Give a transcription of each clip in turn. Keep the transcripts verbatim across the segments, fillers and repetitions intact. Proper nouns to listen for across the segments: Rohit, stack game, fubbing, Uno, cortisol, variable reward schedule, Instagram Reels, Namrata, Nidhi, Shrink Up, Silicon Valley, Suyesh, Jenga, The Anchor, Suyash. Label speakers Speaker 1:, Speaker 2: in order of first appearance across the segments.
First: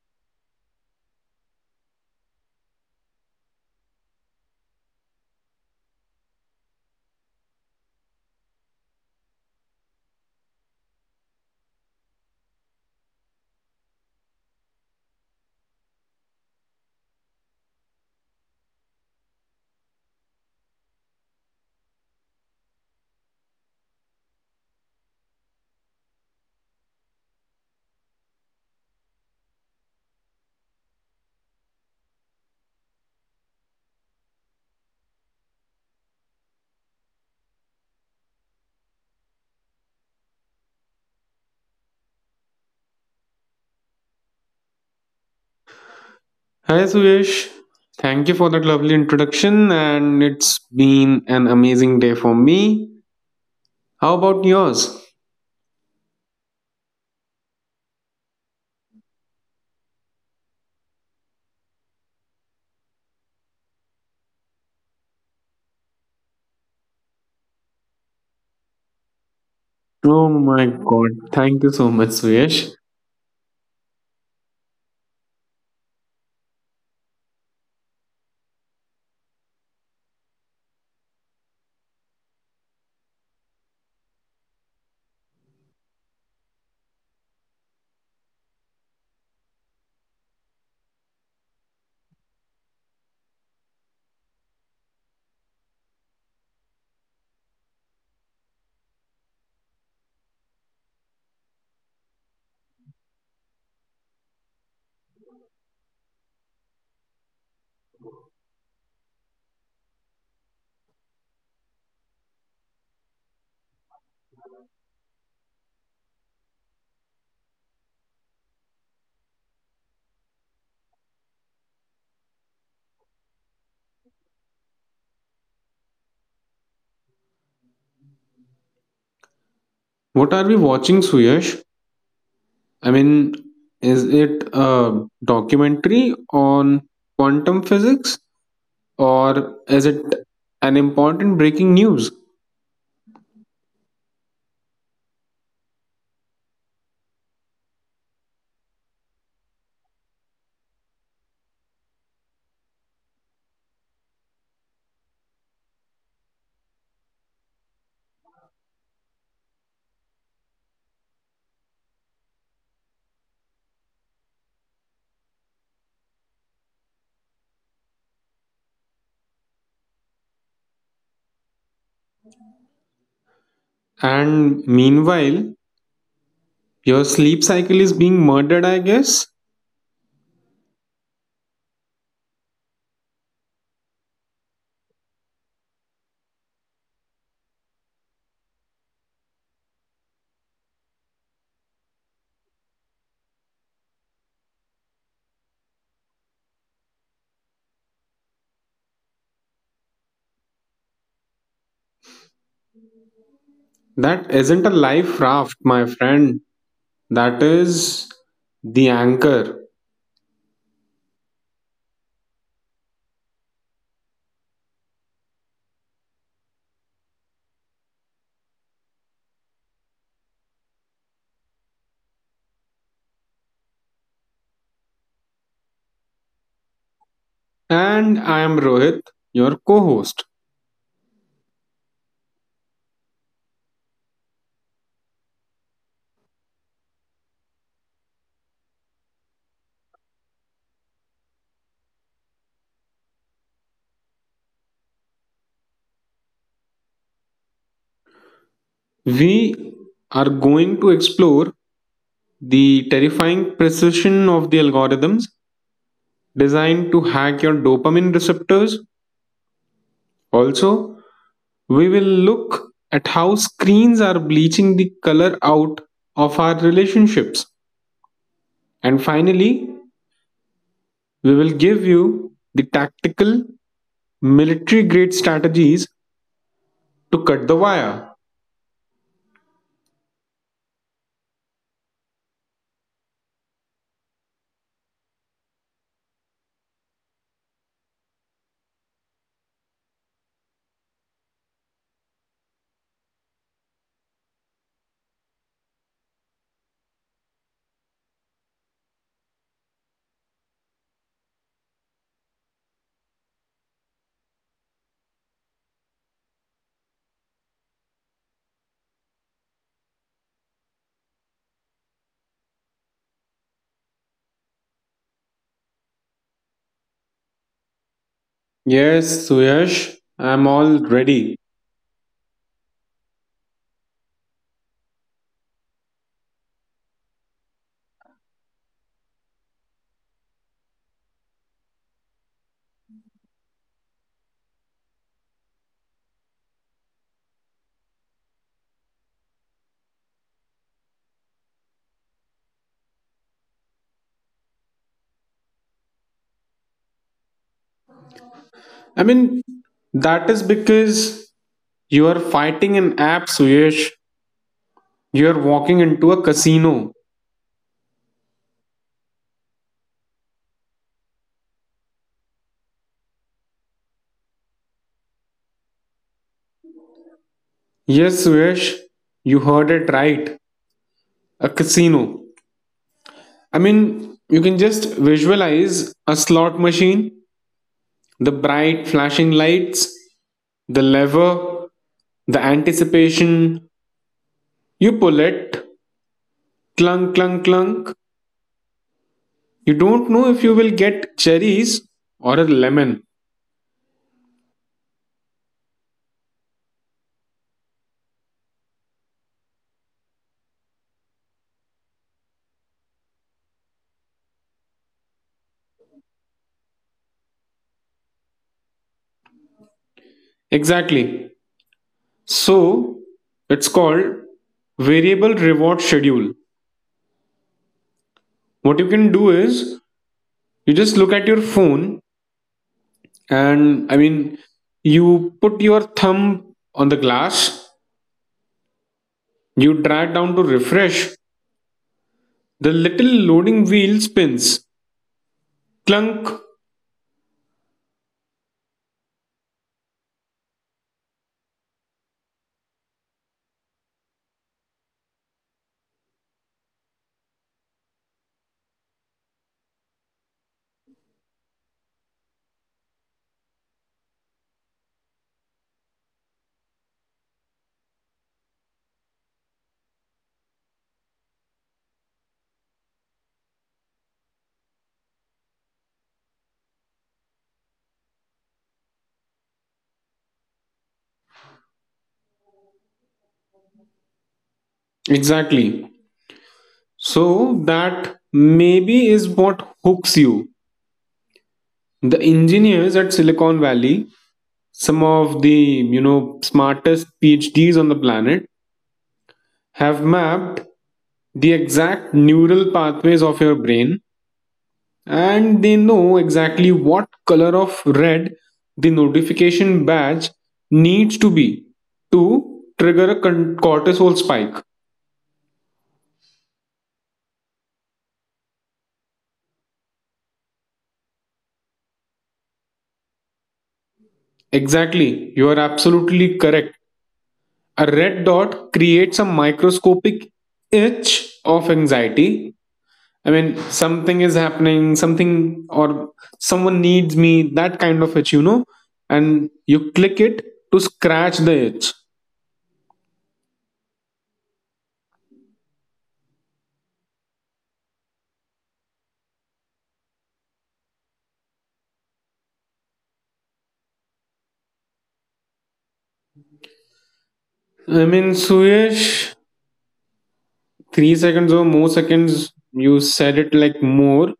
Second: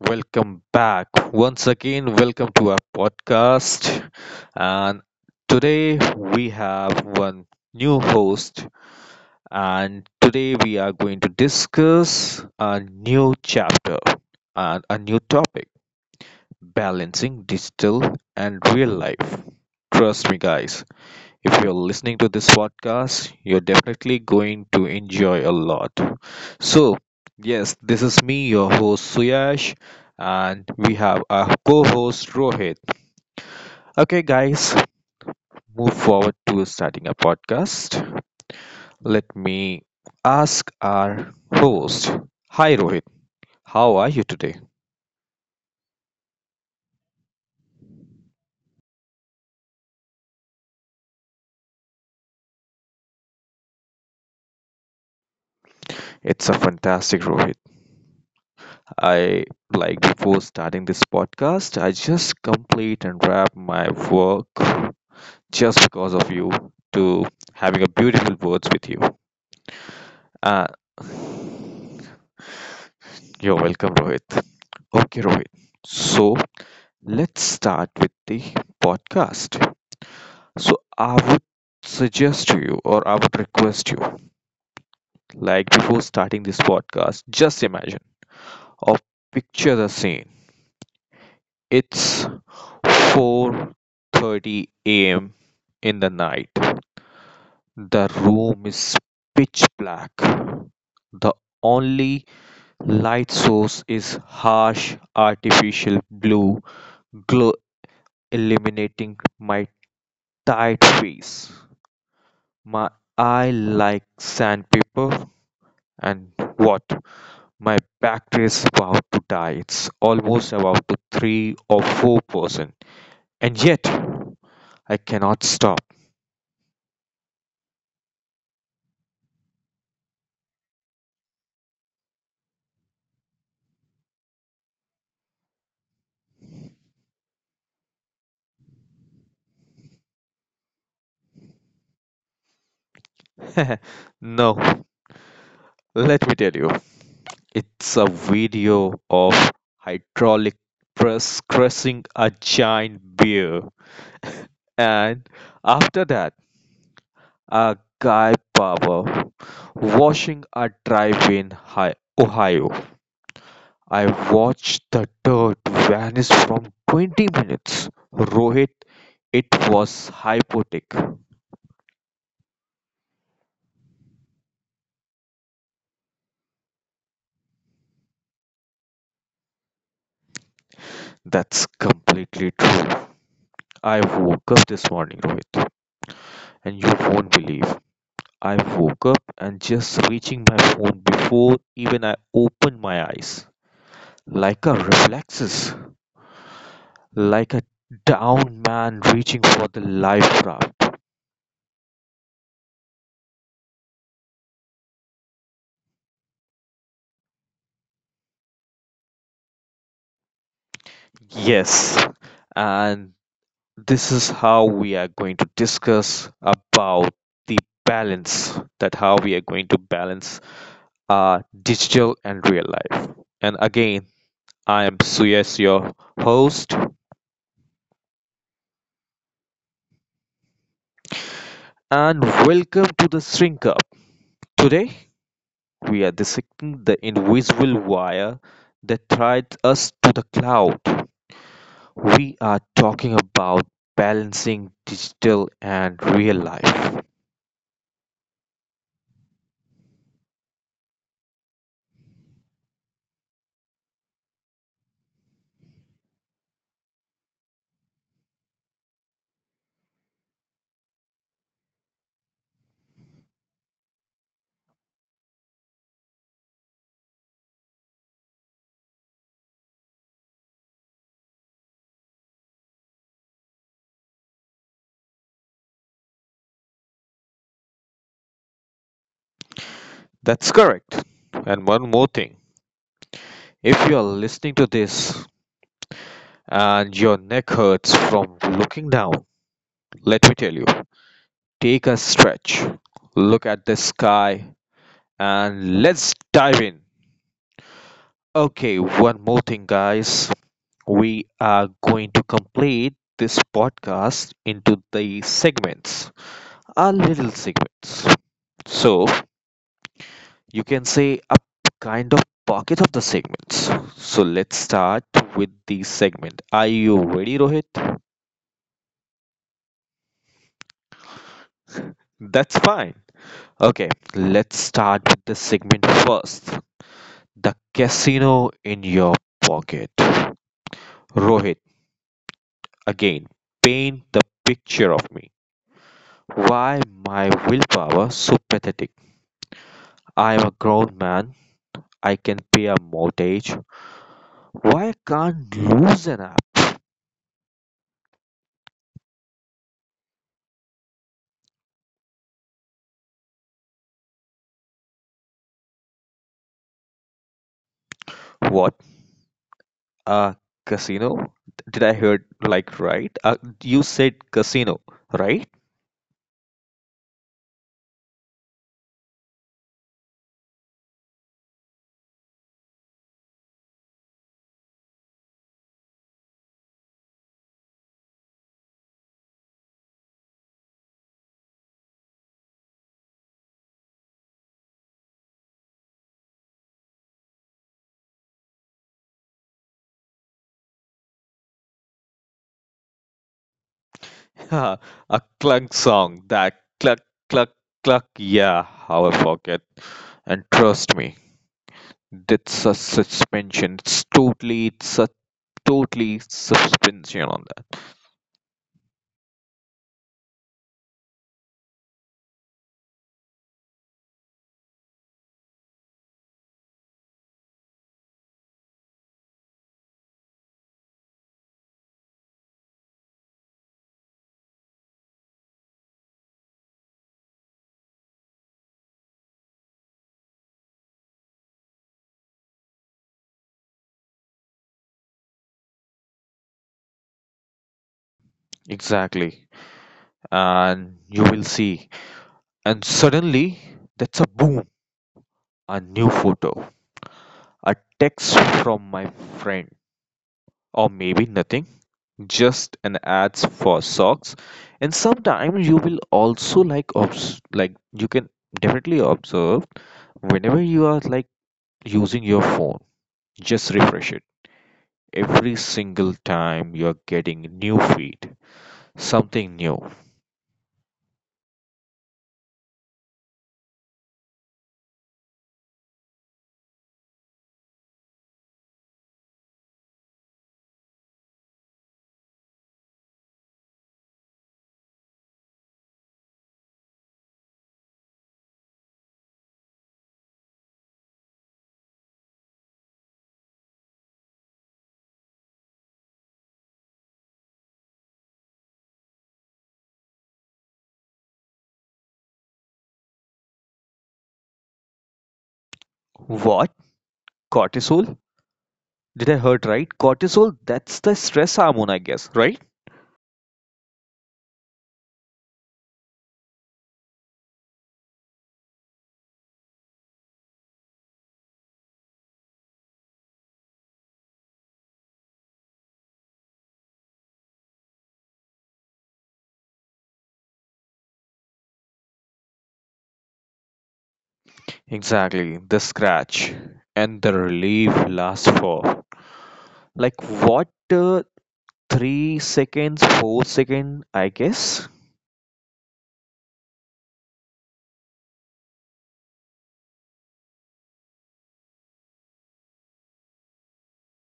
Speaker 1: Welcome back once again. Welcome to our podcast. And today we have one new host, and today we are going to discuss a new chapter and a new topic balancing digital and real life. Trust me, guys, if you're listening to this podcast, you're definitely going to enjoy a lot. So, yes, this is me, your host Suyash, and we have our co host Rohit. Okay, guys, move forward to starting a podcast. Let me ask our host. Hi, Rohit. How are you today?
Speaker 2: Hi Suyesh, thank you for that lovely introduction, and it's been an amazing day for me. How about yours?
Speaker 1: It's a fantastic Rohit. I like before starting this podcast, I just complete and wrap my work just because of you to having a beautiful words with you.
Speaker 2: Oh my
Speaker 1: Uh,
Speaker 2: god, thank you so much, Suyesh.
Speaker 1: you're welcome, Rohit. Okay, Rohit. So let's start with the podcast. So I would suggest to you, or I would request you, like before starting this podcast, just imagine or picture the scene. It's four thirty a m in the night. The room is pitch black; the only light source is harsh artificial blue glow illuminating my tired face. My eye like sandpaper and what? My battery is about to die. It's almost about to three or four percent. And yet I cannot stop.
Speaker 2: What are we watching, Suyesh? I mean, is it a documentary on quantum physics, or is it an important breaking news?
Speaker 1: No, let me tell you. It's a video of hydraulic press crushing a giant beer, and after that, a guy barber washing a drive in Hi- Ohio. I watched the dirt vanish from twenty minutes. Rohit, it was hypotic.
Speaker 2: And meanwhile, your sleep cycle is being murdered, I guess?
Speaker 1: That's completely true. I woke up this morning, Rohit, and you won't believe I woke up and just reaching my phone before even I opened my eyes. Like a reflexes, like a down man reaching for the life raft.
Speaker 2: That isn't a life raft, my friend. That is The Anchor.
Speaker 1: Yes, and this is how we are going to discuss about the balance that how we are going to balance our digital and real life. And again, I am Suyas, your host,
Speaker 2: And I am Rohit, your co host.
Speaker 1: and welcome to the Shrink Up. Today, we are dissecting the invisible wire that ties us to the cloud. We are talking about balancing digital and real life.
Speaker 2: We are going to explore the terrifying precision of the algorithms designed to hack your dopamine receptors. Also, we will look at how screens are bleaching the color out of our relationships. And finally, we will give you the tactical military grade strategies to cut the wire.
Speaker 1: That's correct. And one more thing if you are listening to this and your neck hurts from looking down, let me tell you take a stretch, look at the sky, and let's dive in. Okay, one more thing, guys. We are going to complete this podcast into the segments, a little segments. So you can say a kind of pocket of the segments. So let's start with the segment. Are you ready, Rohit?
Speaker 2: Yes, Suyash, I'm all ready.
Speaker 1: That's fine. Okay, let's start with the segment first. The casino in your pocket. Rohit, again, paint the picture of me. Why my willpower so pathetic? I'm a grown man. I can pay a mortgage. Why I can't lose an app?
Speaker 2: I mean, that is because you are fighting an app, Suyash. You are walking into a casino.
Speaker 1: What? A casino? Did I heard like right? Uh, you said casino, right?
Speaker 2: Yes, Suyash, you heard it right. A casino. I mean, you can just visualize a slot machine, the bright flashing lights, the lever, the anticipation. You pull it, clunk, clunk, clunk. You don't know if you will get cherries or a lemon.
Speaker 1: A clunk song. That cluck cluck cluck. Yeah, how I forget. And trust me, that's a suspension. It's totally, it's a totally suspension on that.
Speaker 2: Exactly. So it's called variable reward schedule. What you can do is you just look at your phone and I mean, you put your thumb on the glass, you drag down to refresh, the little loading wheel spins. Clunk.
Speaker 1: Exactly. And you will see. And suddenly, that's a boom. A new photo, a text from my friend, or maybe nothing, just an ads for socks. And sometimes you will also like obs like you can definitely observe whenever you are like using your phone, just refresh it. Every single time you're getting new feed, something new.
Speaker 2: Exactly. So that maybe is what hooks you. The engineers at Silicon Valley, some of the you know smartest PhDs on the planet, have mapped the exact neural pathways of your brain, and they know exactly what color of red the notification badge needs to be to trigger a con- cortisol spike.
Speaker 1: What? Cortisol? Did I heard right? Cortisol, that's the stress hormone, I guess, right?
Speaker 2: Exactly, you are absolutely correct. A red dot creates a microscopic itch of anxiety. I mean, something is happening, something or someone needs me, that kind of itch, you know, and you click it to scratch the itch.
Speaker 1: Exactly, the scratch and the relief lasts for like what uh, three seconds, four seconds, I guess.
Speaker 2: I mean, Suyesh, three seconds or more seconds, you said it like more,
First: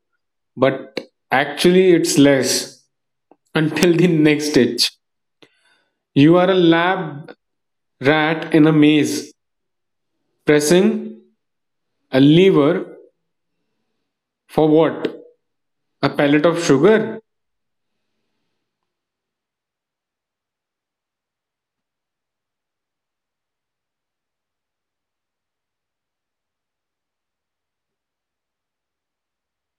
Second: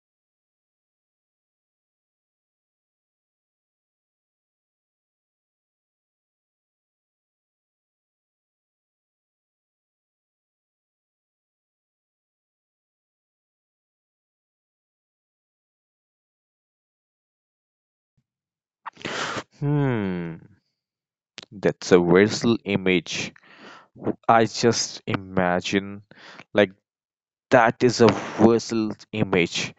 Speaker 2: but actually it's less until the next itch. You are a lab rat in a maze, pressing a lever for what? A pellet of sugar?
Speaker 1: Hmm, that's a whistle image. W- I just imagine like that is a whistle image.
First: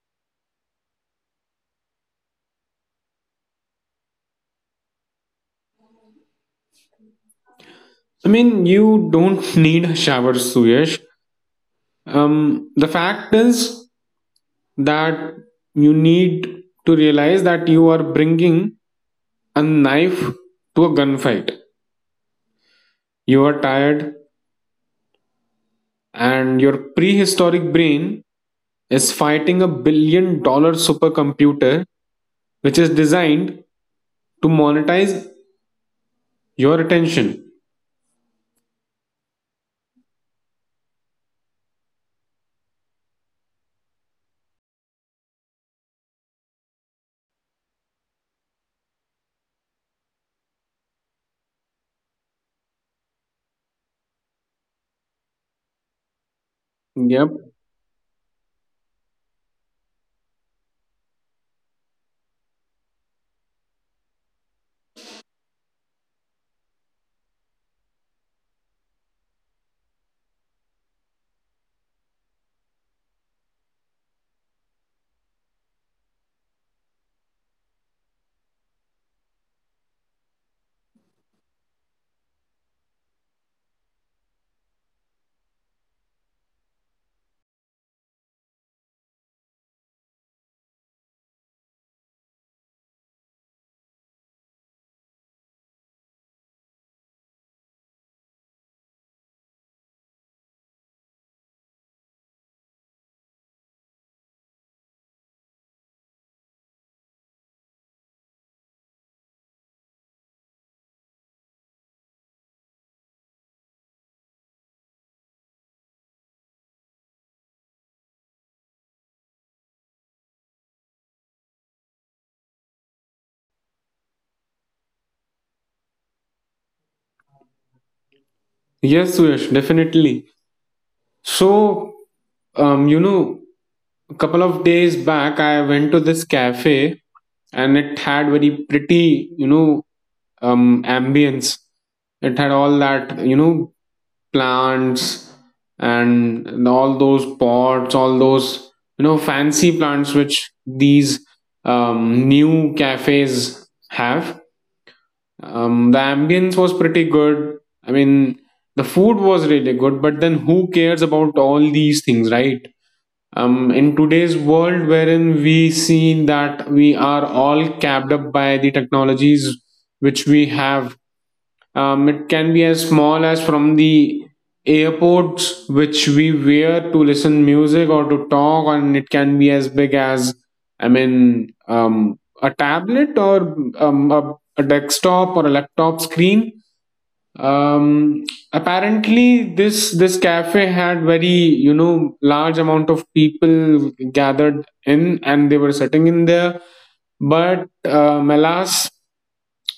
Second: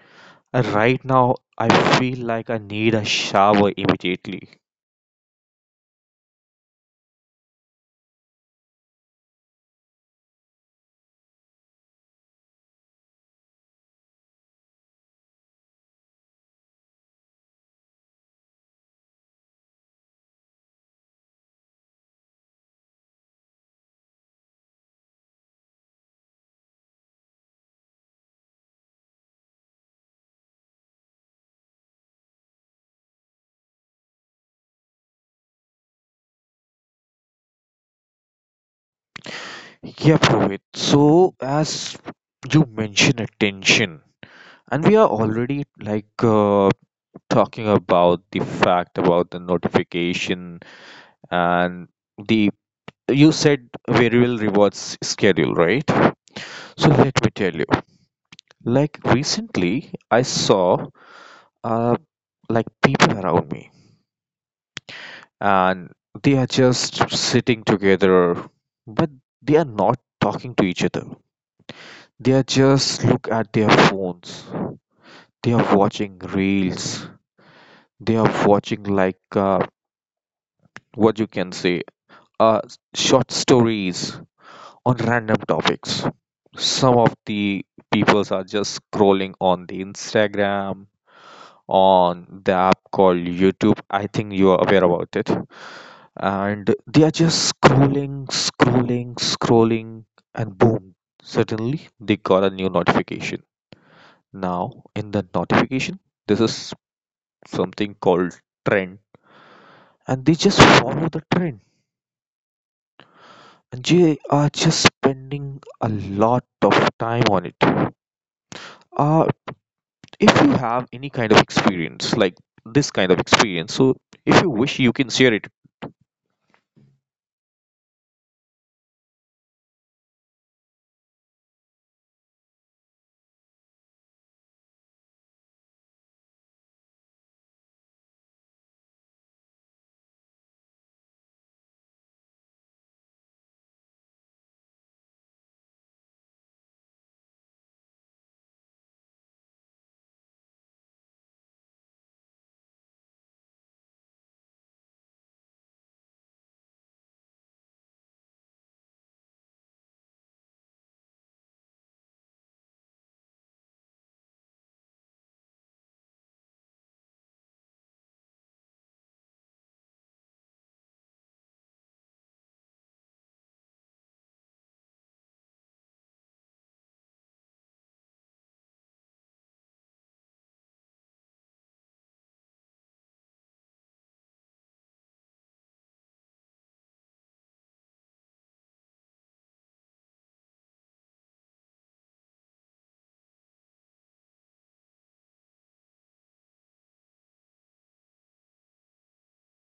Speaker 1: And right now, I feel like I need a shower immediately.
Speaker 2: I mean, you don't need a shower, Suyesh. Um, the fact is that you need to realize that you are bringing a knife to a gunfight. You are tired, and your prehistoric brain is fighting a billion dollar supercomputer which is designed to monetize your attention.
Speaker 1: Yeah, Rohit. So, as you mentioned attention, and we are already like uh, talking about the fact about the notification and the you said variable rewards schedule, right? So let
Speaker 2: Yep.
Speaker 1: me tell you, like recently I saw uh like people around me and they are just sitting together but they are not talking to each other. They are just look at their phones. They are watching reels. They are watching like uh, what you can say uh short stories on random topics. Some of the peoples are just scrolling on the Instagram, on the app called YouTube. I think you are aware about it. And they are just scrolling, scrolling, scrolling, and boom, suddenly they got a new notification. Now, in the notification, this is something called trend, and they just follow the trend. And they are just spending a lot of time on it. Uh, if you have any kind of experience like this kind of experience so if you wish you can share it.
Speaker 2: Yes, Suyash, definitely. So, um, you know, a couple of days back, I went to this cafe, and it had very pretty, you know, um, ambience. It had all that, you know, plants and all those pots, all those, you know, fancy plants which these um, new cafes have. Um, the ambience was pretty good. I mean, the food was really good, but then who cares about all these things, right? Um, in today's world, wherein we see that we are all capped up by the technologies which we have, um, it can be as small as from the airports which we wear to listen music or to talk, and it can be as big as, I mean, um, a tablet or um, a, a desktop or a laptop screen. um Apparently, this this cafe had very, you know large amount of people gathered in, and they were sitting in there, but um, alas,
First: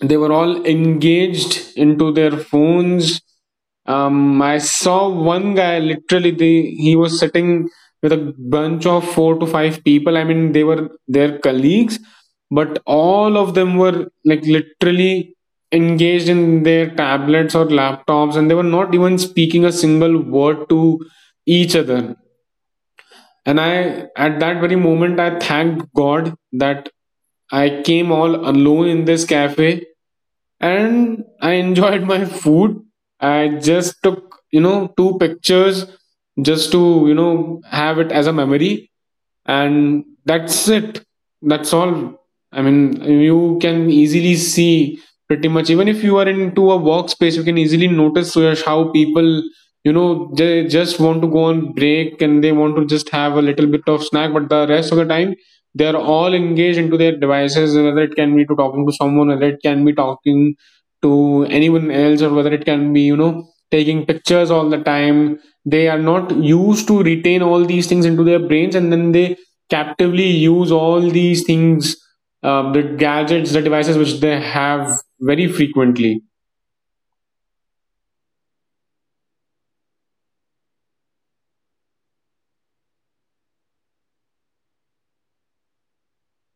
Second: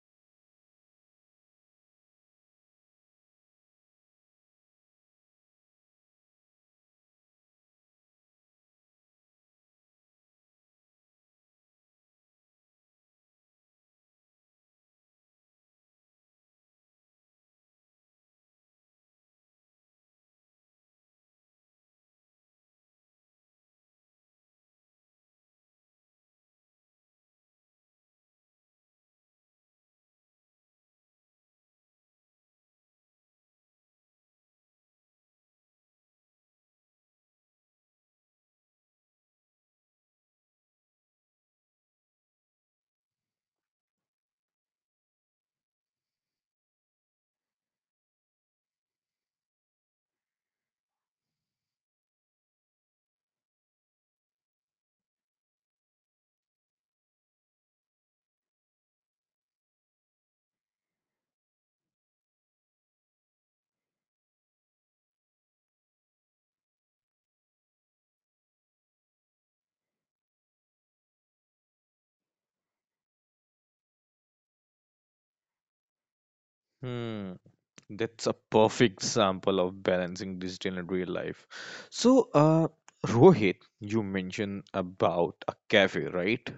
Speaker 2: they were all engaged into their phones. um, I saw one guy literally they he was sitting with a bunch of four to five people. I mean, they were their colleagues, but all of them were like literally engaged in their tablets or laptops, and they were not even speaking a single word to each other. And I, at that very moment, I thanked God that I came all alone in this cafe, and I enjoyed my food. I just took, you know, two pictures just to, you know, have it as a memory. And that's it. That's all. I mean, you can easily see pretty much, even if you are into a workspace, you can easily notice uh, how people, you know they just want to go on break, and they want to just have a little bit of snack, but the rest of the time, they are all engaged into their devices, whether it can be to talking to someone, whether it can be talking to anyone else, or whether it can be, you know taking pictures all the time. They are not used to retain all these things into their brains, and then they captively use all these things, uh, the gadgets, the devices which they have, very frequently.
Speaker 1: Hmm, that's a perfect sample of balancing digital and real life. So, uh, Rohit, you mentioned about a cafe, right?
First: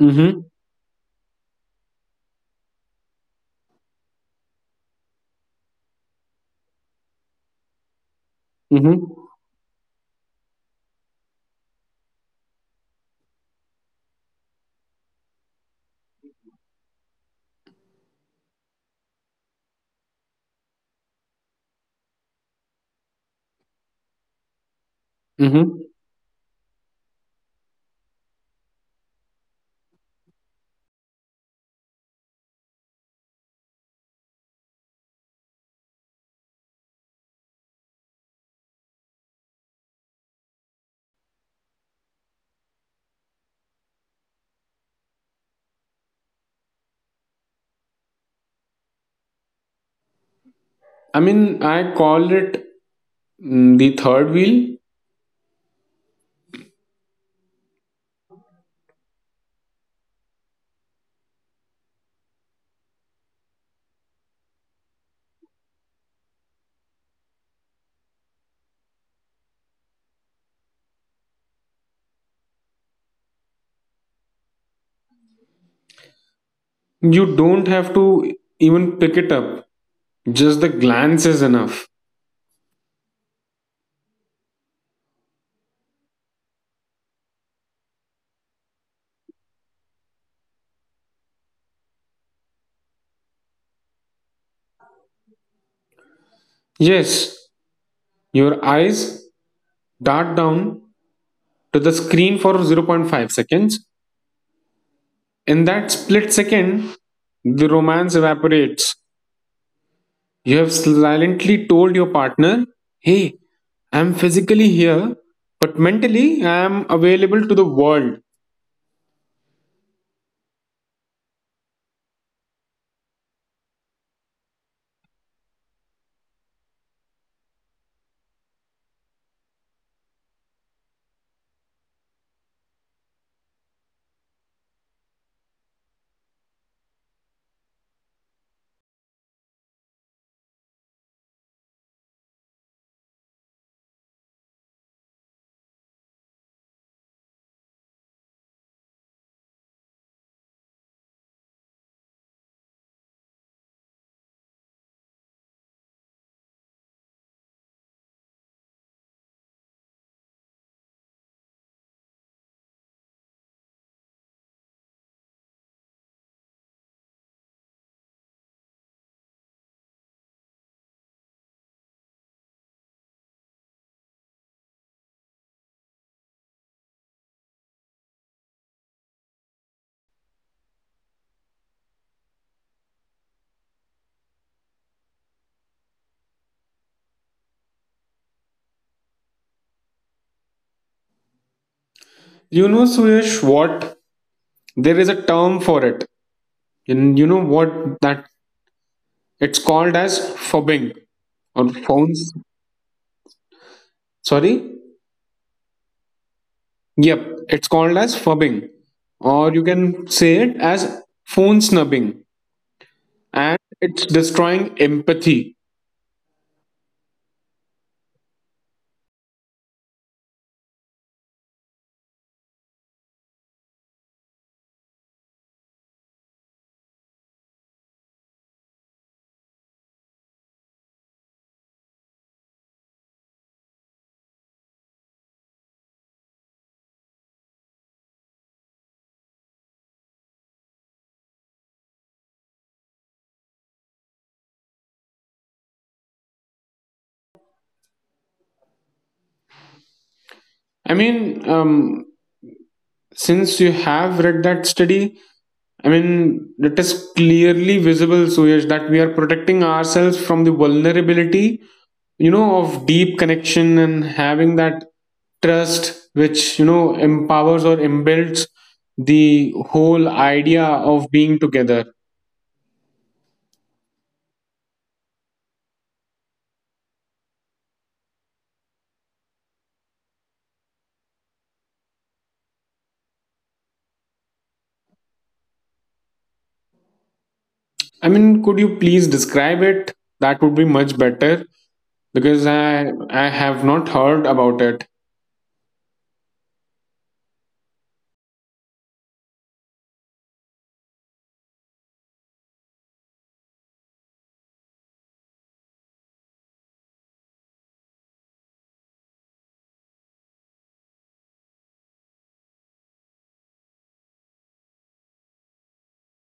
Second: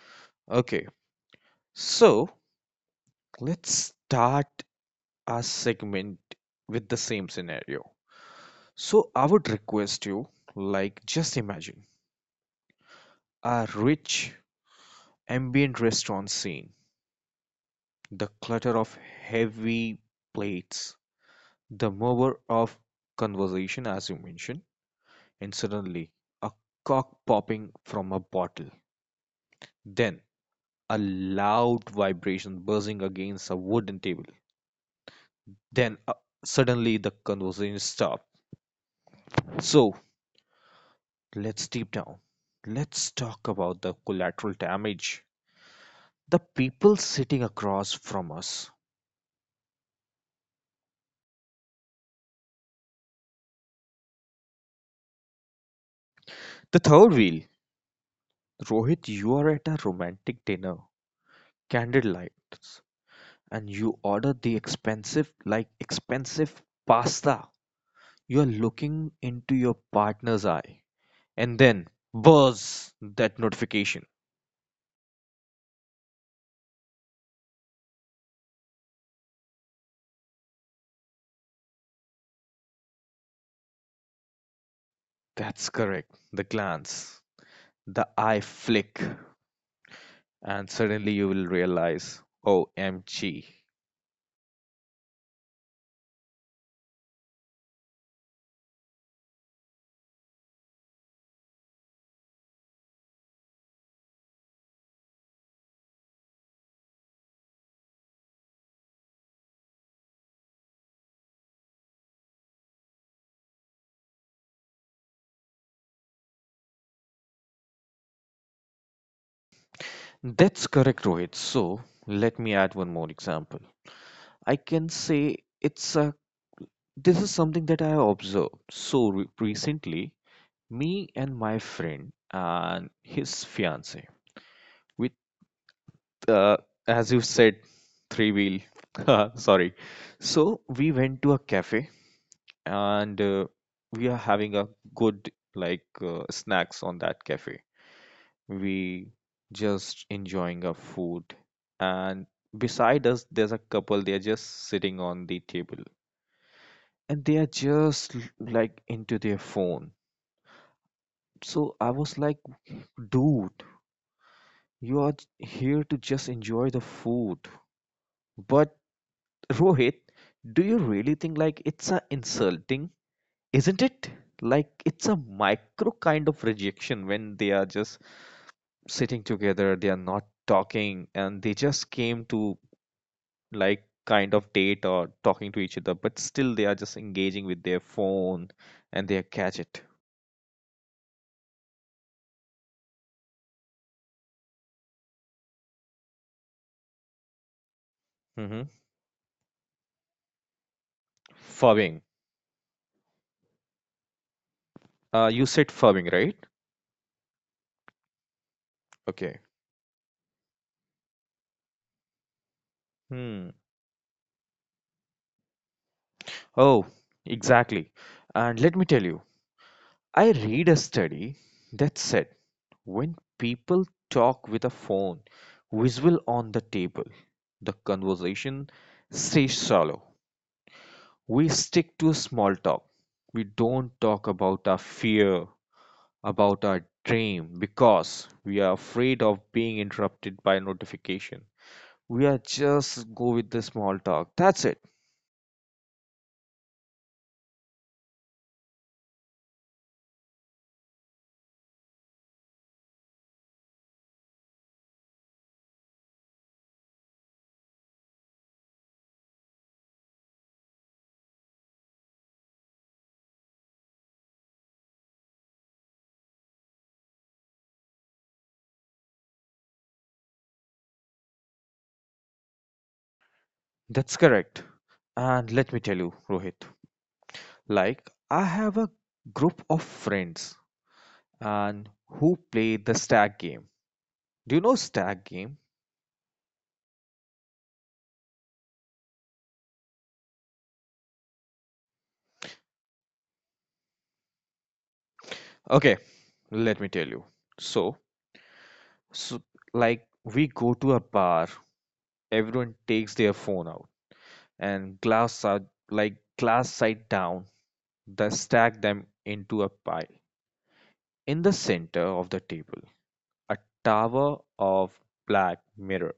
Speaker 2: Mm-hmm,
Speaker 1: Okay, so let's start our segment with the same scenario.
Speaker 2: mm-hmm,
Speaker 1: So, I would request you, like, just imagine a rich ambient restaurant scene. The clutter of heavy plates, the murmur of conversation as you mentioned, and
Speaker 2: mm-hmm.
Speaker 1: suddenly a cork popping from a bottle, then a loud vibration buzzing against a wooden table, then uh, suddenly the conversation stopped. So let's deep down. Let's talk about the collateral damage. The people sitting across from us.
Speaker 2: I mean, I call it, mm, the third wheel.
Speaker 1: The third wheel. Rohit, you are at a romantic dinner. Candlelight and you order the expensive, like expensive pasta, you're looking into your partner's eye. And then, buzz, that notification.
Speaker 2: You don't have to even pick it up, just the glance is enough.
Speaker 1: That's correct, the glance, the eye flick, and suddenly you will realize, O M G.
Speaker 2: Yes, your eyes dart down to the screen for zero point zero point five seconds. In that split second, the romance evaporates. You have silently told your partner, "Hey, I'm physically here, but mentally I am available to the world."
Speaker 1: That's correct, Rohit. So, let me add one more example. I can say it's a this is something that I observed. So re- recently, me and my friend and his fiance with uh, as you said three wheel sorry so we went to a cafe and uh, we are having a good like uh, snacks on that cafe we just enjoying our food and beside us there's a couple they are just sitting on the table and they are just l- like into their phone. So I was like, dude, you are j- here to just enjoy the food but Rohit, do you really think like it's a insulting? Isn't it? Like it's a micro kind of rejection when they are just sitting together, they are not talking, and they just came to like kind of date or talking to each other, but still they are just engaging with their phone and their gadget.
Speaker 2: You know, Suyash, what? There is a term for it. And you know what, that
Speaker 1: Mm-hmm.
Speaker 2: it's called as fubbing or
Speaker 1: Fubbing.
Speaker 2: phones. Sorry.
Speaker 1: Uh, you said fubbing, right?
Speaker 2: Yep, it's called as fubbing,
Speaker 1: Okay.
Speaker 2: or you can say it as phone snubbing,
Speaker 1: Hmm.
Speaker 2: and it's destroying empathy.
Speaker 1: Oh, exactly. And let me tell you, I read a study that said when people talk with a phone visual on the table, the conversation stays shallow. We stick to small talk. We don't talk about our fear, about our dream, because we are afraid of being interrupted by notification. We are just go with the small talk. That's it.
Speaker 2: I mean, um, since you have read that study, I mean, it is clearly visible, Suyash, that we are protecting ourselves from the vulnerability, you know, of deep connection and having that trust which, you know, empowers or embeds the whole idea of being together.
Speaker 1: That's correct. And let me tell you, Rohit, like I have a group of friends and who play the stack game. Do you know stack game?
Speaker 2: I mean, could you please describe it? That would be much better because I I have not heard about it.
Speaker 1: Okay, let me tell you. So, so like we go to a bar, everyone takes their phone out and glass are like glass side down, they stack them into a pile. In the center of the table, a tower of black mirror.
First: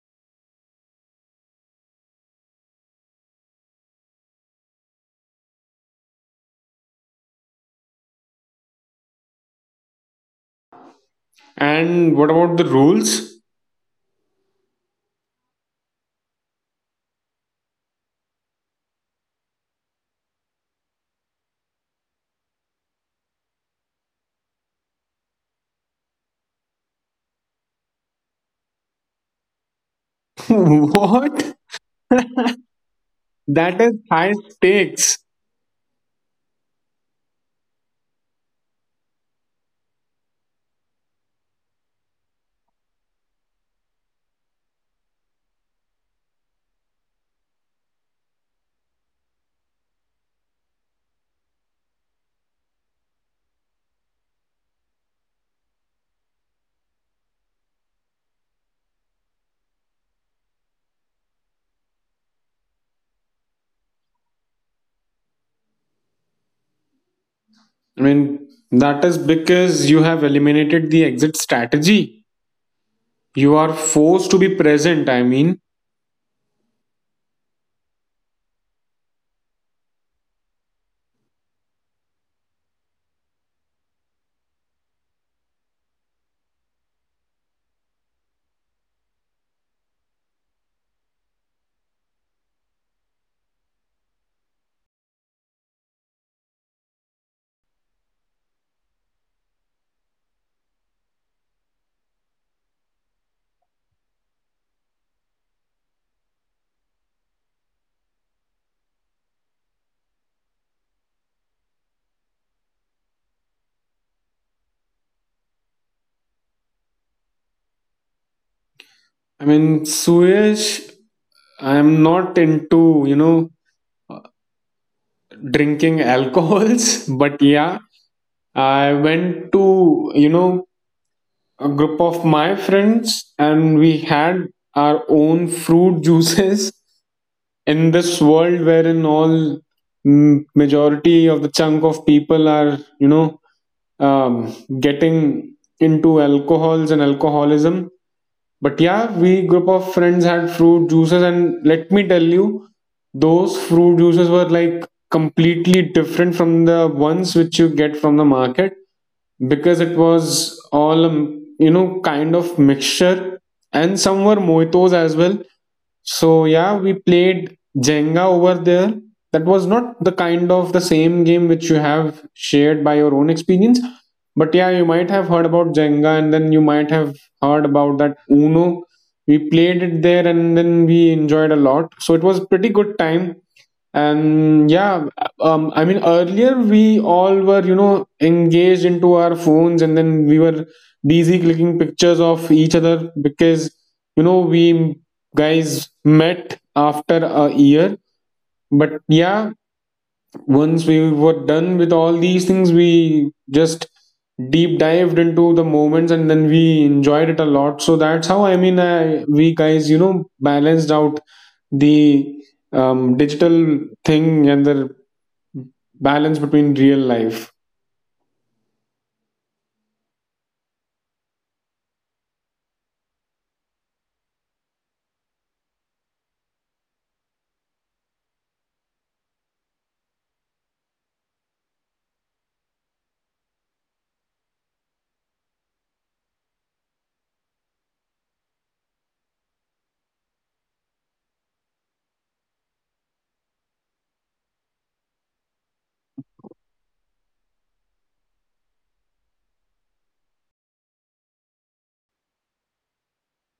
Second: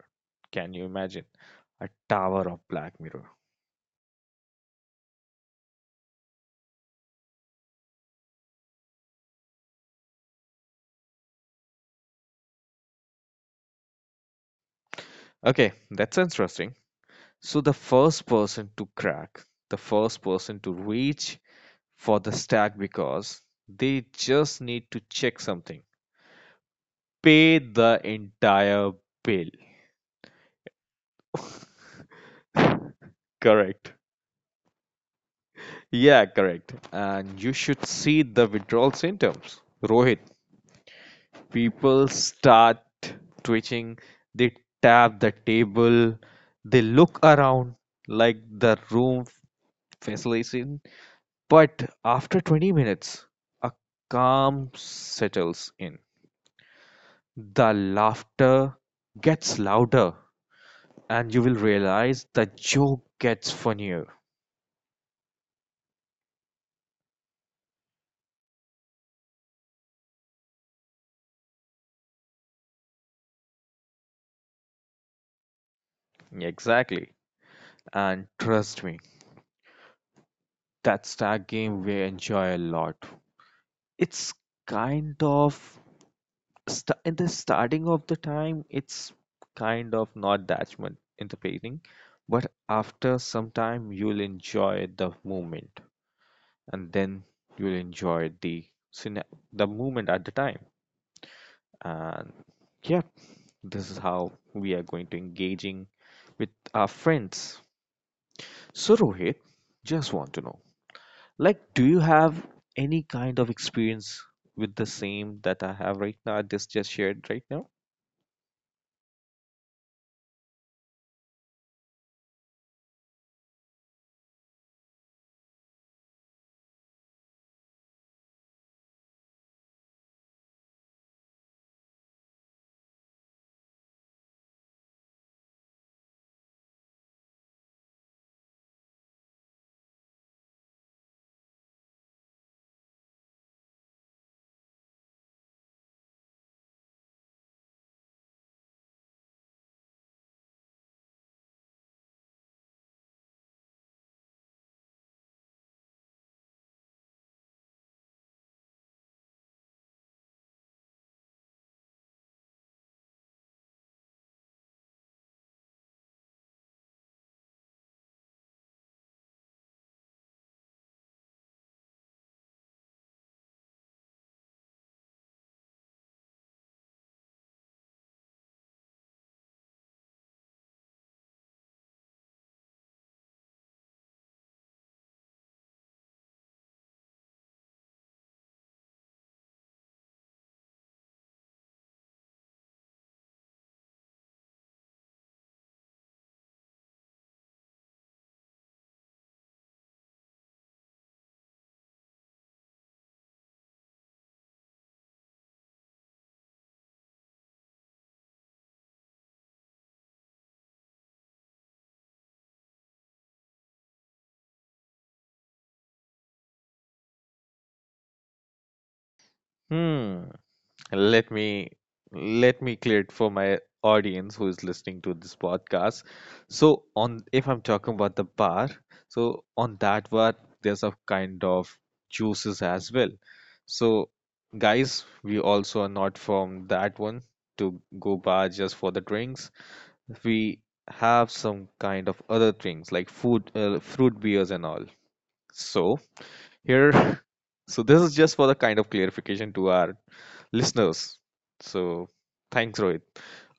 Speaker 1: Can you imagine? A tower of black mirror.
Speaker 2: And what about the rules?
Speaker 1: Okay, that sounds interesting. So the first person to crack, the first person to reach for the stack because they just need to check something. Pay the entire bill.
Speaker 2: What? That is
Speaker 1: Correct.
Speaker 2: high stakes.
Speaker 1: Yeah, correct. And you should see the withdrawal symptoms. Rohit, people start twitching, they tap the table, they look around like the room facilitates. But after twenty minutes, a calm settles in. The laughter gets louder, and you will realize the joke gets funnier.
Speaker 2: I mean, that is because you have eliminated the exit strategy. You are forced to be present. I mean,
Speaker 1: Exactly. And trust me, that stack game we enjoy a lot. It's kind of st- in the starting of the time, it's kind of not that much in the beginning, but after some time, you'll enjoy the moment. And then you'll enjoy the scene, the movement at the time. And yeah, this is how we are going to engaging with our friends. So Rohit, just want to know, like do you have any kind of experience with the same that I have right now, I just just shared right now.
Speaker 2: I mean, Suyesh, I am not into, you know, drinking alcohols, but yeah, I went to, you know, a group of my friends, and we had our own fruit juices in this world wherein all, mm, majority of the chunk of people are, you know um, getting into alcohols and alcoholism. But yeah, we group of friends had fruit juices, and let me tell you, those fruit juices were like completely different from the ones which you get from the market because it was all a m- you know kind of mixture, and some were mojitos as well. So yeah, we played Jenga over there. That was not the kind of the same game which you have shared by your own experience, but yeah, you might have heard about Jenga, and then you might have heard about that Uno. We played it there, and then we enjoyed a lot, so it was pretty good time. And yeah, um, I mean, earlier we all were, you know engaged into our phones, and then we were busy clicking pictures of each other because, you know we guys met after a year. But yeah, once we were done with all these things, we just deep dived into the moments, and then we enjoyed it a lot. So that's how, i mean I, we guys, you know balanced out the, um, digital thing and the balance between real life.
Speaker 1: Hmm. Let me let me clear it for my audience who is listening to this podcast. So on if I'm talking about the bar, so on that bar there's a kind of juices as well. So guys, we also are not from that one to go bar just for the drinks. We have some kind of other things like food, uh, fruit beers and all. So here so this is just for the kind of clarification to our listeners. So thanks, Rohit.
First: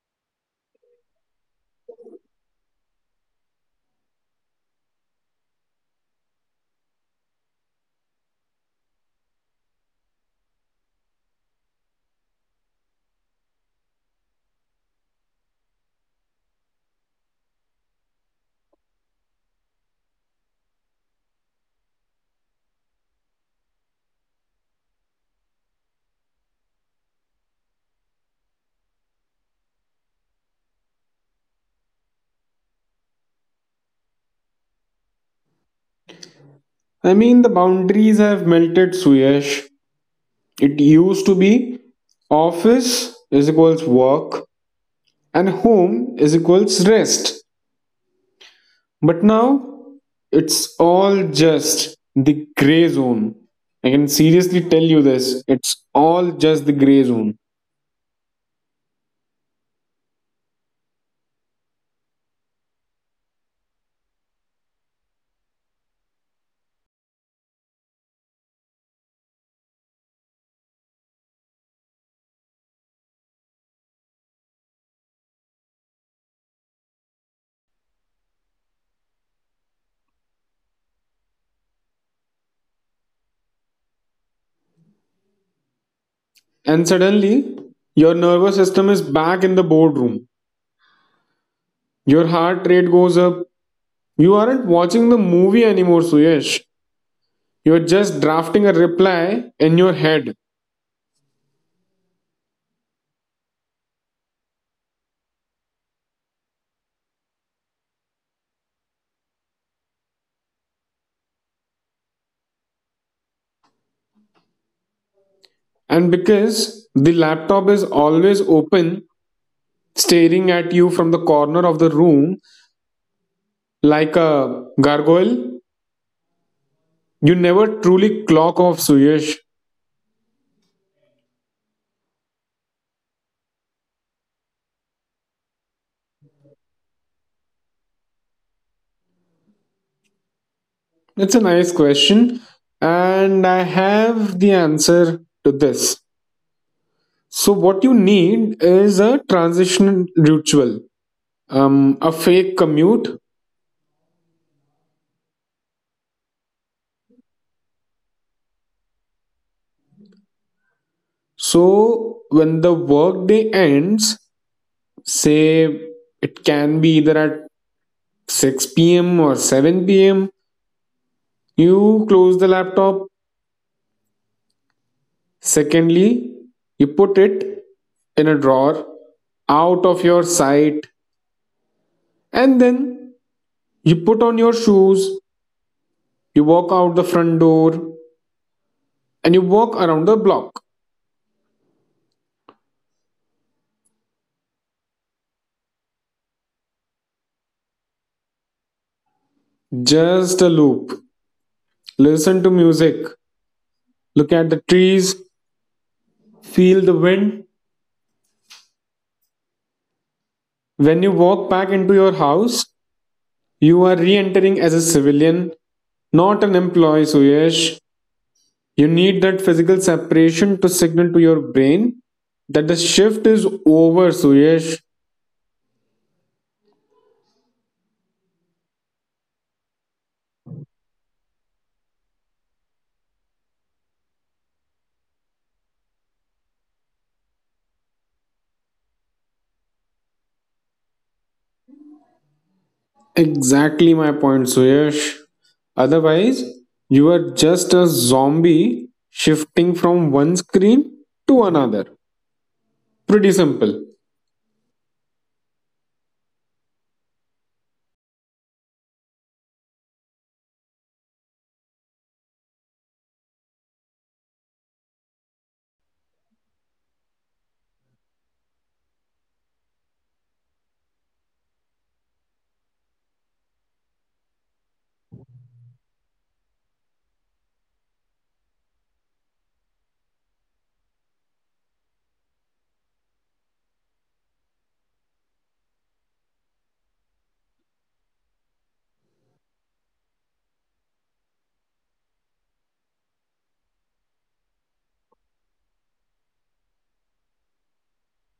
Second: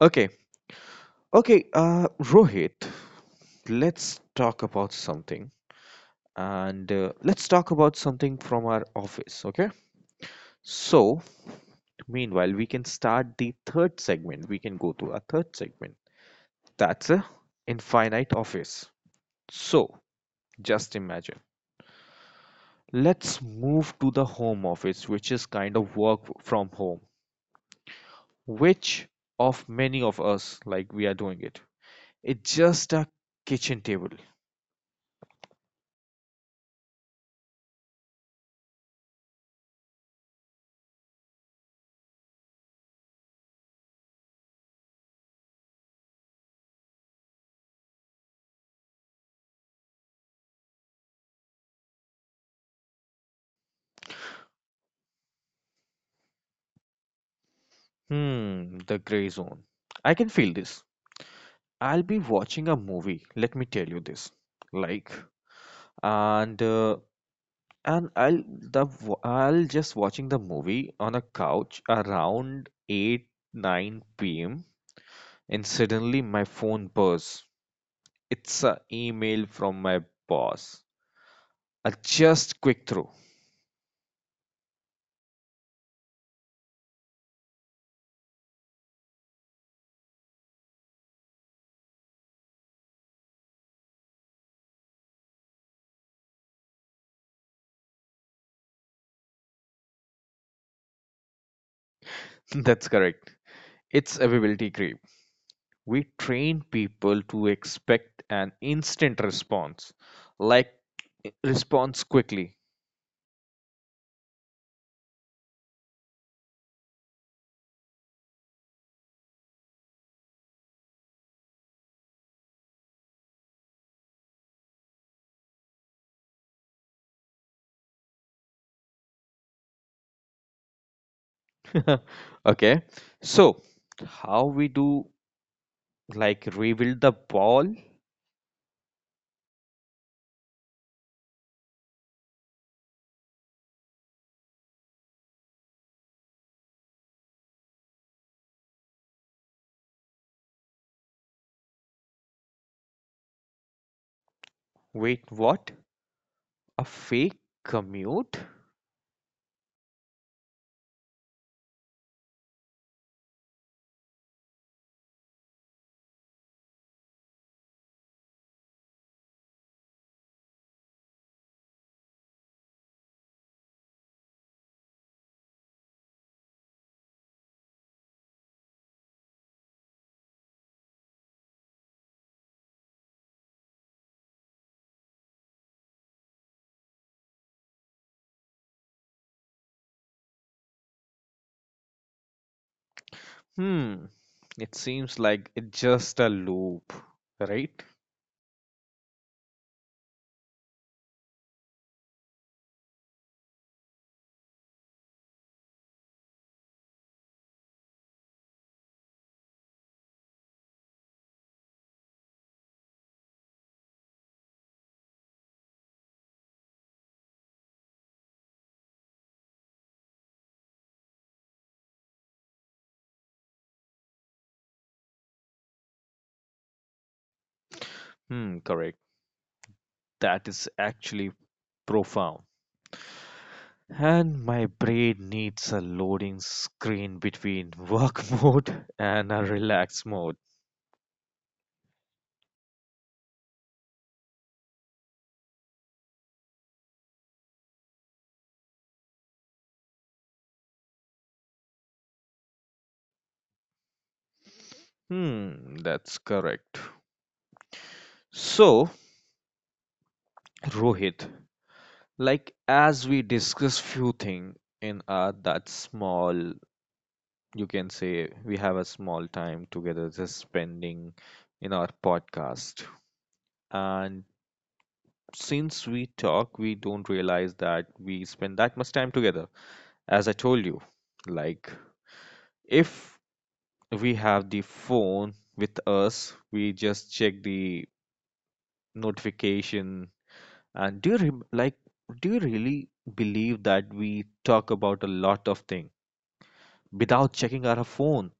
Speaker 1: Okay. Okay uh Rohit, let's talk about something. And uh, Let's talk about something from our office, okay? So meanwhile we can start the third segment. We can go to our third segment That's a infinite office. So just imagine, let's move to the home office, which is kind of work from home, which of many of us, like we are doing it. It's just a kitchen table.
Speaker 2: I mean, the boundaries have melted, Suyash. It used to be office is equals work and home is equals rest. But now it's all just the gray zone. I can seriously tell you this, it's all just the gray zone.
Speaker 1: Hmm, the gray zone. I can feel this. I'll be watching a movie, let me tell you this. Like and uh, and i'll the i i'll just watching the movie on a couch around eight nine p.m. And suddenly my phone buzz, it's a email from my boss, a just quick through.
Speaker 2: And suddenly, your nervous system is back in the boardroom. Your heart rate goes up. You aren't watching the movie anymore, Suyesh. You're just drafting a reply in your head.
Speaker 1: That's correct. It's availability creep. We train people to expect an instant response, like response quickly.
Speaker 2: And because the laptop is always open, staring at you from the corner of the room like a gargoyle, you never truly clock off, Suyesh.
Speaker 1: Okay, so how we do like rebuild the ball?
Speaker 2: It's a nice question, and I have the answer to this. So, what you need is a transition ritual, um, a fake commute.
Speaker 1: Wait, what? A fake commute?
Speaker 2: So, when the workday ends, say it can be either at six p m or seven p m, you close the laptop. Secondly, you put it in a drawer out of your sight. And then you put on your shoes, you walk out the front door, and you walk around the block.
Speaker 1: Hmm, it seems like it's just a loop, right?
Speaker 2: Just a loop. Listen to music, look at the trees, feel the wind. When you walk back into your house, you are re entering as a civilian, not an employee, Suyesh. You need that physical separation to signal to your brain that the shift is over, Suyesh.
Speaker 1: Hmm, correct. That is actually profound. And my brain needs a loading screen between work mode and a relaxed mode.
Speaker 2: Exactly my point, Suyash. Otherwise, you are just a zombie shifting from one screen to another. Pretty simple.
Speaker 1: Hmm, that's correct. So, Rohit, like as we discuss few things in our that small, you can say we have a small time together just spending in our podcast. And since we talk, we don't realize that we spend that much time together. As I told you, like if we have the phone with us. We just check the notification. And do you rem like do you really believe that we talk about a lot of things without checking our phone?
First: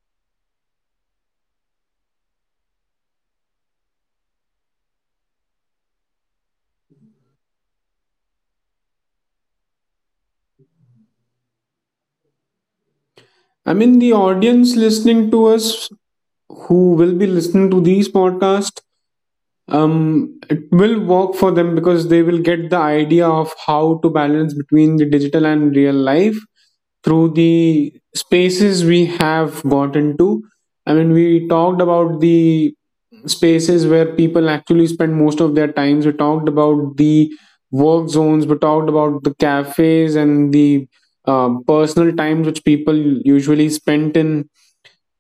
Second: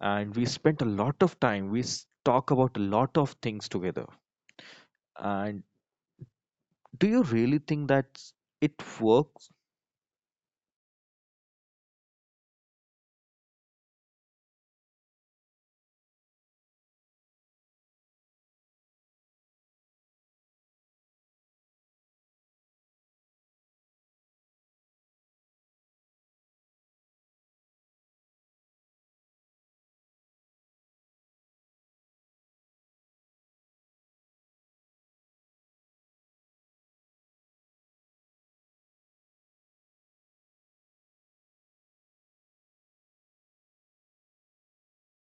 Speaker 1: And we spent a lot of time. We s- talk about a lot of things together. And do you really think that it works?
Speaker 2: I mean, the audience listening to us who will be listening to these podcasts, um it will work for them because they will get the idea of how to balance between the digital and real life through the spaces we have got into. I mean, we talked about the spaces where people actually spend most of their times. We talked about the work zones. We talked about the cafes and the, uh, personal times which people usually spent in.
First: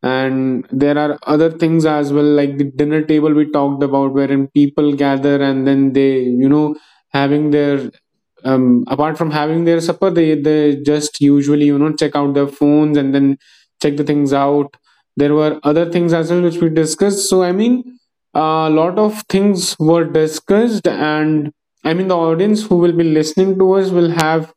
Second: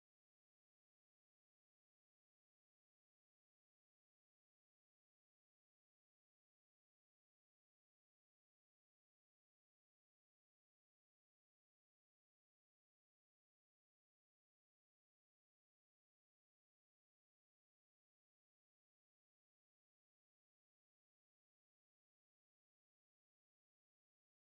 Speaker 2: And there are other things as well, like the dinner table we talked about, wherein people gather and then they, you know having their, um, apart from having their supper, they they just usually, you know check out their phones and then check the things out. There were other things as well which we discussed. So I mean, a lot of things were discussed, and I mean, the audience who will be listening to us will have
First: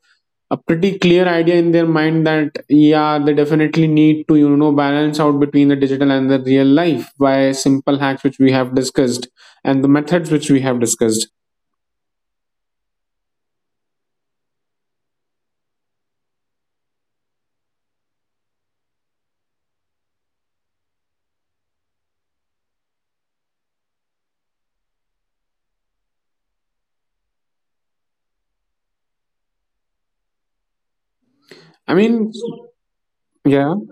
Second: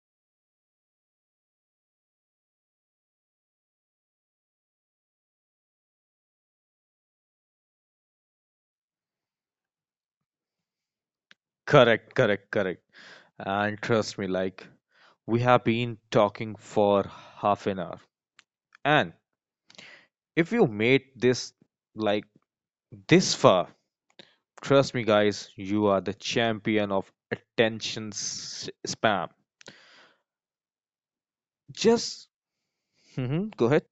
Speaker 2: a pretty clear idea in their mind that yeah, they definitely need to, you know balance out between the digital and the real life by simple hacks which we have discussed and the methods which we have discussed.
Speaker 1: Correct, correct, correct. And trust me, like we have been talking for half an hour. And if you made this like this far, trust me, guys, you are the champion of attention s- spam.
Speaker 2: i mean
Speaker 1: Just hmm, go
Speaker 2: yeah,
Speaker 1: ahead.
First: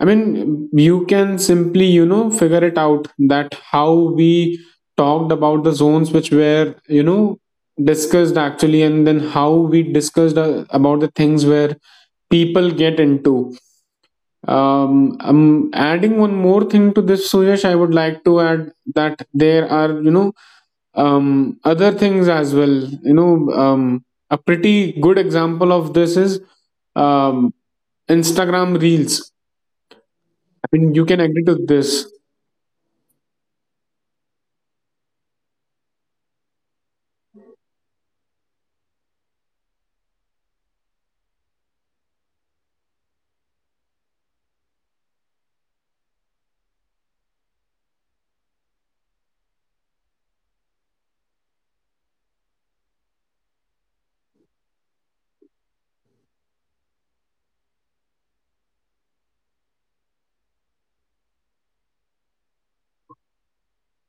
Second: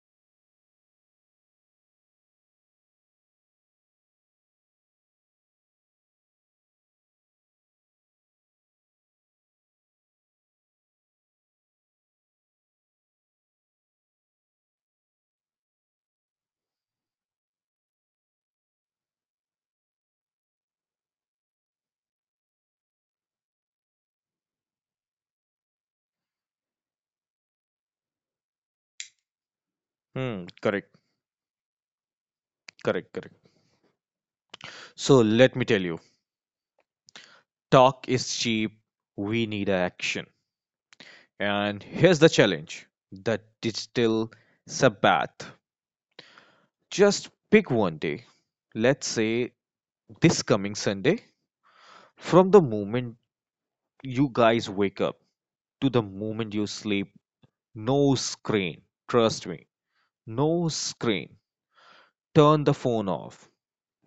Speaker 2: I mean, you can simply, you know figure it out that how we talked about the zones which were, you know discussed actually, and then how we discussed, uh, about the things where people get into. Um, I'm adding one more thing to this, Suyash. I would like to add that there are, you know, um, other things as well. You know, um, a pretty good example of this is, um, Instagram Reels.
Speaker 1: Hmm,
Speaker 2: I
Speaker 1: correct,
Speaker 2: mean, you can agree to this,
Speaker 1: correct, correct. So let me tell you, talk is cheap. We need action. And here's the challenge: the digital sabbath. Just pick one day. Let's say this coming Sunday. From the moment you guys wake up to the moment you sleep, no screen. Trust me, no screen. Turn the phone off.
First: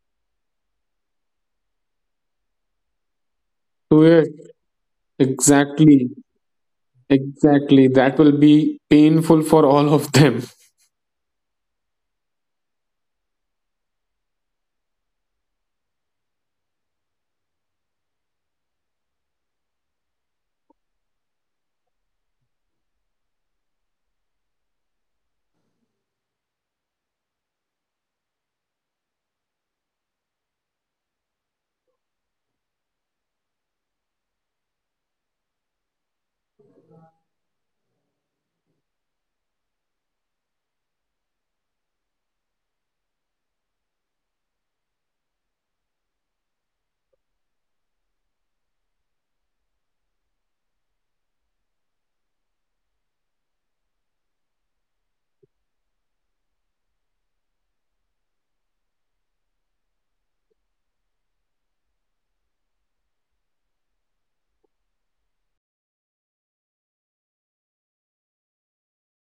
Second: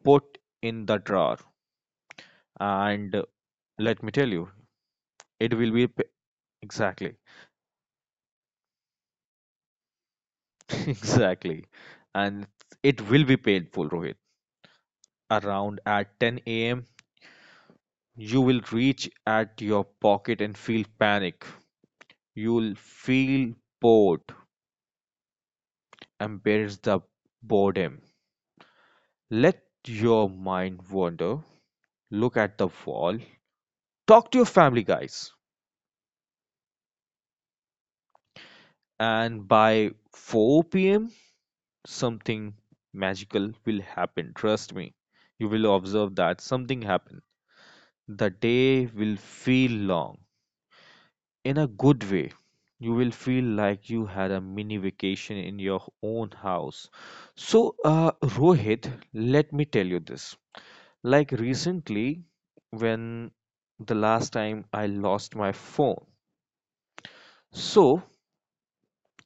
Speaker 1: Put in the drawer. And let me
Speaker 2: Suyash.
Speaker 1: tell you, it will be pa-
Speaker 2: Exactly,
Speaker 1: exactly,
Speaker 2: exactly. That will be painful for all of them.
Speaker 1: exactly, and it will be painful, Rohit. Around at ten a m, you will reach at your pocket and feel panic. You'll feel bored, embrace the boredom. Let your mind wander. Look at the wall. Talk to your family, guys. And by four p m, something magical will happen. Trust me, you will observe that something happen. The day will feel long in a good way. You will feel like you had a mini vacation in your own house. So, uh, Rohit, let me tell you this. Like recently, when the last time I lost my phone. So,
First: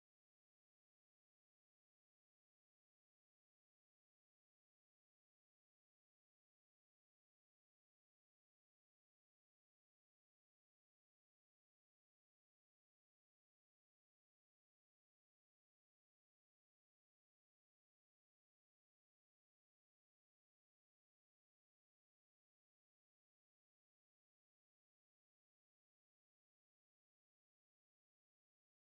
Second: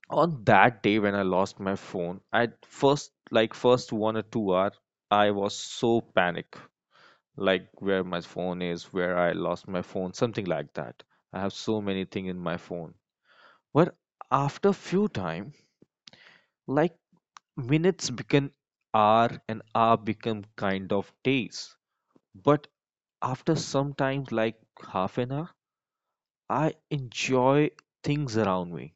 Speaker 1: on that day when I lost my phone, I first like first one or two hour I was so panic, like where my phone is, where I lost my phone, something like that. I have so many things in my phone. But after few time, like minutes become hour and hour become kind of days. But after some time, like half an hour, I enjoy things around me.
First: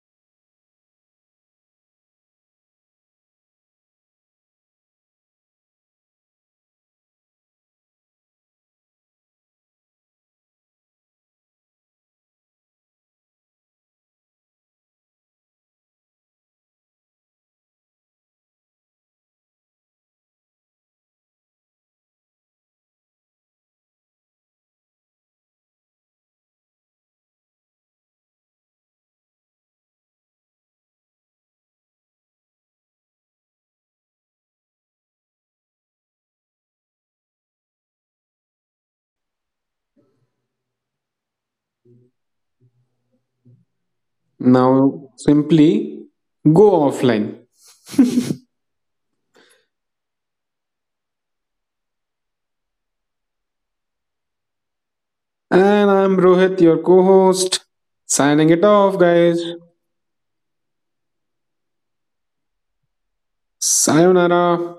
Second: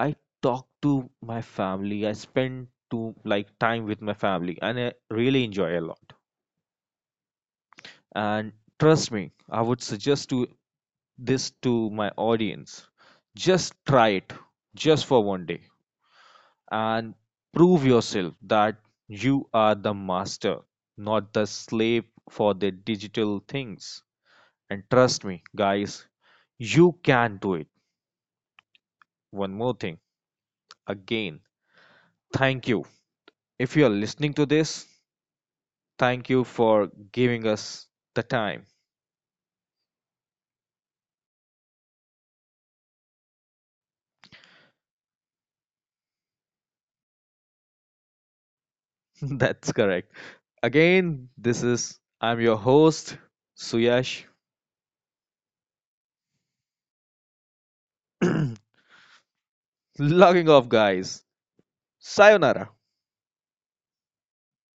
Speaker 1: I talk to my family. I spend to like time with my family, and I really enjoy a lot. And trust me, I would suggest to this to my audience, just try it just for one day and prove yourself that you are the master, not the slave for the digital things. And trust me, guys, you can do it. One more thing, again, thank you. If you are listening to this, thank you for giving us the time.
Speaker 2: Now, simply go offline.
Speaker 1: That's correct. Again, this is, I'm your host, Suyash.
Speaker 2: And I'm Rohit, your co host, signing it off, guys.
Speaker 1: Logging off, guys. Sayonara.
Speaker 2: Sayonara.